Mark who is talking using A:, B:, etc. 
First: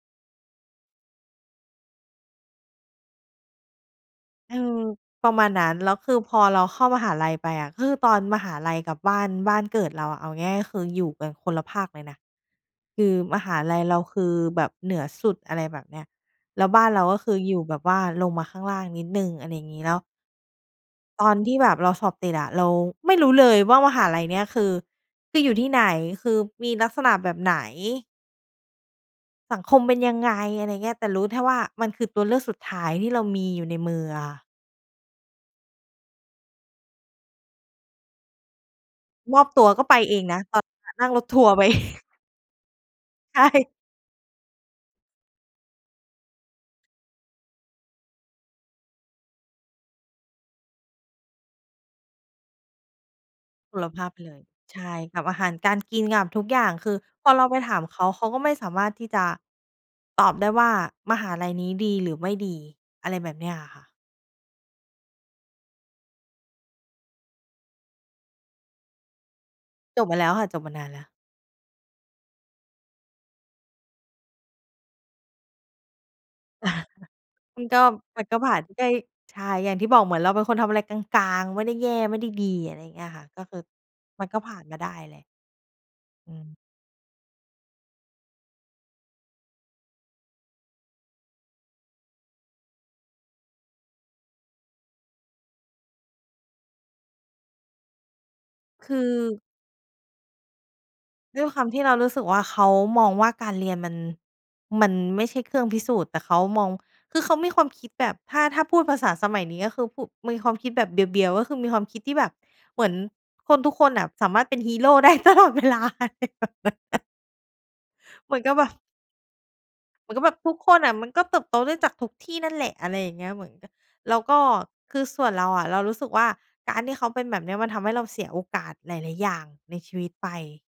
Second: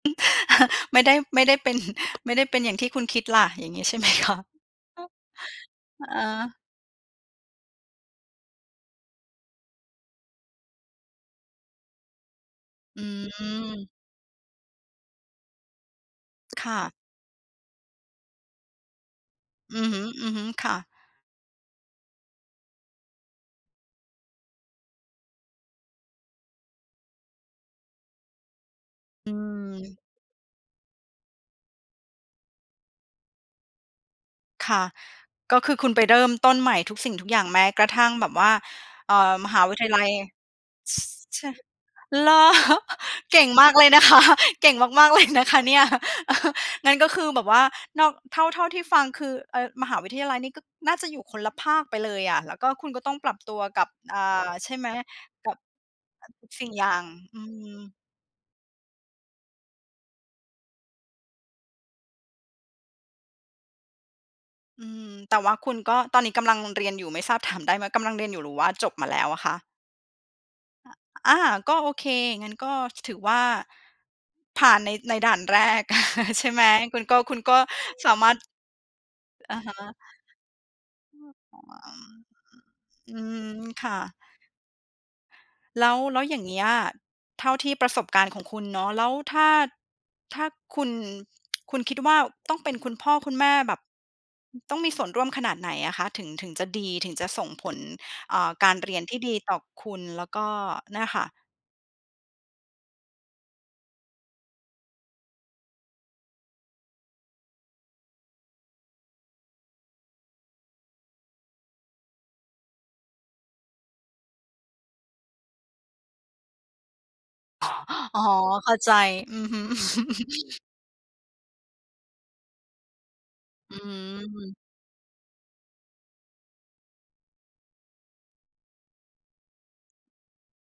A: ไม่ได้ ไม่ได้เป็น ไม่ได้เป็นอย่างที่คุณคิดล่ะ อย่างงี้ใช่ ไหมคะ?
B: เออ ประมาณนั้น แล้วคื
A: เอ
B: อพ
A: อ
B: อเราเข้ามหาลัยไปอะ คือตอนมหาลัยกับบ้าน บ้านเกิดเราอะ เอาง่าย ๆ ก็คืออยู่กันคนละภาคเลยนะ ค
A: อื
B: ือมหาลัย
A: ม
B: เราคือแบบเหนือสุด อะไรแบบเนี้ย แล
A: ค
B: ้ว
A: ่
B: บ้าน
A: ะ
B: เรา ก็คือ อยู่แบบว่าลงมาข้างล่างนิดหนึ่ง อะไรอย่างง
A: อ
B: ี้
A: ือ
B: แล้
A: ฮ
B: ว
A: ึ ๆ ค่ะ
B: ตอนที่แบบเราสอบติดอะ เราไม่รู้เลยว่า มหาลัยเนี้ยคือ คืออยู่ที่ไหน? คือมีลักษณะแบบไหน?
A: อื
B: สังคมเป็
A: ม
B: นยังไง? อะไรอย่างเงี้ย แต่รู้แท่ว่า มันคือตัวเลือกสุดท้ายที่เรามีอยู่ในมืออะค่ะ
A: ค่ะ ก็คือ คุณไปเริ่มต้นใหม่ทุกสิ่งทุกอย่าง แม้กระทั่งแบบว่า เออ
B: มอ
A: ม
B: บ
A: ห
B: ต
A: า
B: ัว
A: วิ
B: ก
A: ท
B: ็
A: ย
B: ไป
A: าลัย
B: เองนะ ตอนนั้นอะ
A: ส
B: นั่งรถท
A: ช
B: ัวร
A: ะ
B: ์ไป
A: เหรอ?
B: ใ
A: เ
B: ช
A: ก่งมา
B: ่
A: กเลยนะ คะ เก่งมาก ๆ เลย นะคะเนี่ย งั้นก็คือ แบบว่า นอก เท่า เท่าที่ฟัง คือ เออ มหาวิทยาลัยนี่ก็น่าจะอยู่คนละภาคไปเลยอะ แล้วก็ คุณก็ต้องปรับตัว
B: ค
A: ก
B: น
A: ั
B: ล
A: บ
B: ะภาค
A: อ
B: ไป
A: ่
B: เลย
A: า ใช่
B: ใช
A: มั
B: ่
A: ้ย
B: กับอาห
A: ก
B: า
A: ั
B: ร
A: บ
B: การกิน กั
A: อ
B: บ
A: ะ
B: ทุ
A: ท
B: ก
A: ุก
B: อย
A: ส
B: ่
A: ิ
B: า
A: ่ง
B: ง
A: อย
B: คื
A: ่
B: อ
A: าง
B: พอ
A: อ
B: เ
A: ื
B: ราไปถาม
A: ม
B: เขา เขาก็ไม่สามารถที่จะตอบได้ว่า มหาลัยนี้ดีหรือไม่ดี อะไรแบบเนี้ยอะค่ะ
A: อืม แต่ว่าคุณก็ ตอนนี้กำลังเรียนอยู่ ไม่ทราบถามได้ไหม กำลังเรียนอยู่หรือว่าจบมาแล้วอะคะ?
B: จบมาแล้วค่ะ จบมานา
A: อ
B: น
A: ะ
B: แล้ว
A: อะ อา ก็โอเค งั้นก็ ถ ถือว่าผ่านใน ในด่านแรก ใช่ไหม คุณก็ คุณก็
B: มันก็
A: สา
B: มั
A: ม
B: น
A: าร
B: ก็
A: ถ
B: ผ่านไป ก็ยิ ใช่
A: อะ
B: อย
A: ฮ
B: ่างที่บ
A: ะ
B: อก เหมือนเราเป็นคนทำอะไรก
A: อื
B: ลาง ๆ ไม่ได้แย่ ไม่ได้ดี อะไรอย่างเงี้ยค่ะ ก็
A: ม
B: คือ
A: ค่ะ
B: มันก็ผ่านมาได้แหละ
A: แล้ว แล้ว
B: อื
A: อย่างเ
B: ม
A: งี้ย เท่าที่ประสบการณ์ของคุณเนาะ แล้วถ้า ถ้าคุณ คุณคิดว่าต้องเป็นคุณพ่อคุณแม่ แบบต้องมีส่วนร่วมขนาดไหนอะคะ? ถึง ถึงจะดี ถึงจะส่งผล อ่า การเ
B: ค
A: ร
B: ื
A: ี
B: อ
A: ยนที่ดีต่อคุณ แล้วก็เนี่ยค่ะ
B: ด้วยความที่เรารู้สึกว่า เขามองว่าการเรียนมัน มันไม่ใช่เครื่องพิสูจน์ แต่เขามอง คือเขามีความคิดแบบ ถ้า ถ้าพูดภาษาสมัยนี้ ก็คือ พุ่ มีความคิดแบบเบียว ๆ ก็คือ มีความคิดที่แบบ เหมือนคนทุกคนอะสามารถเป็นฮีโร่ ได้ตลอดเวลา อะไรแบบนั้นน่ะ
A: อ๋อ
B: เหมือนกับแบ
A: เข้
B: บ
A: าใจ อือฮึ
B: เหมือนกับแบบทุกคนอะมันก็เติบโตได้จากทุกที่นั่นแหละ อะไรอย่างเงี้ย เหมือนกัน
A: อ
B: แล้วก็
A: ืม
B: คือส่วนเราอะ เรารู้สึกว่า การที่เขาเป็นแบบเนี้ย มันทำให้เราเสียโอกาสหลาย ๆ อย่างในชีวิตไป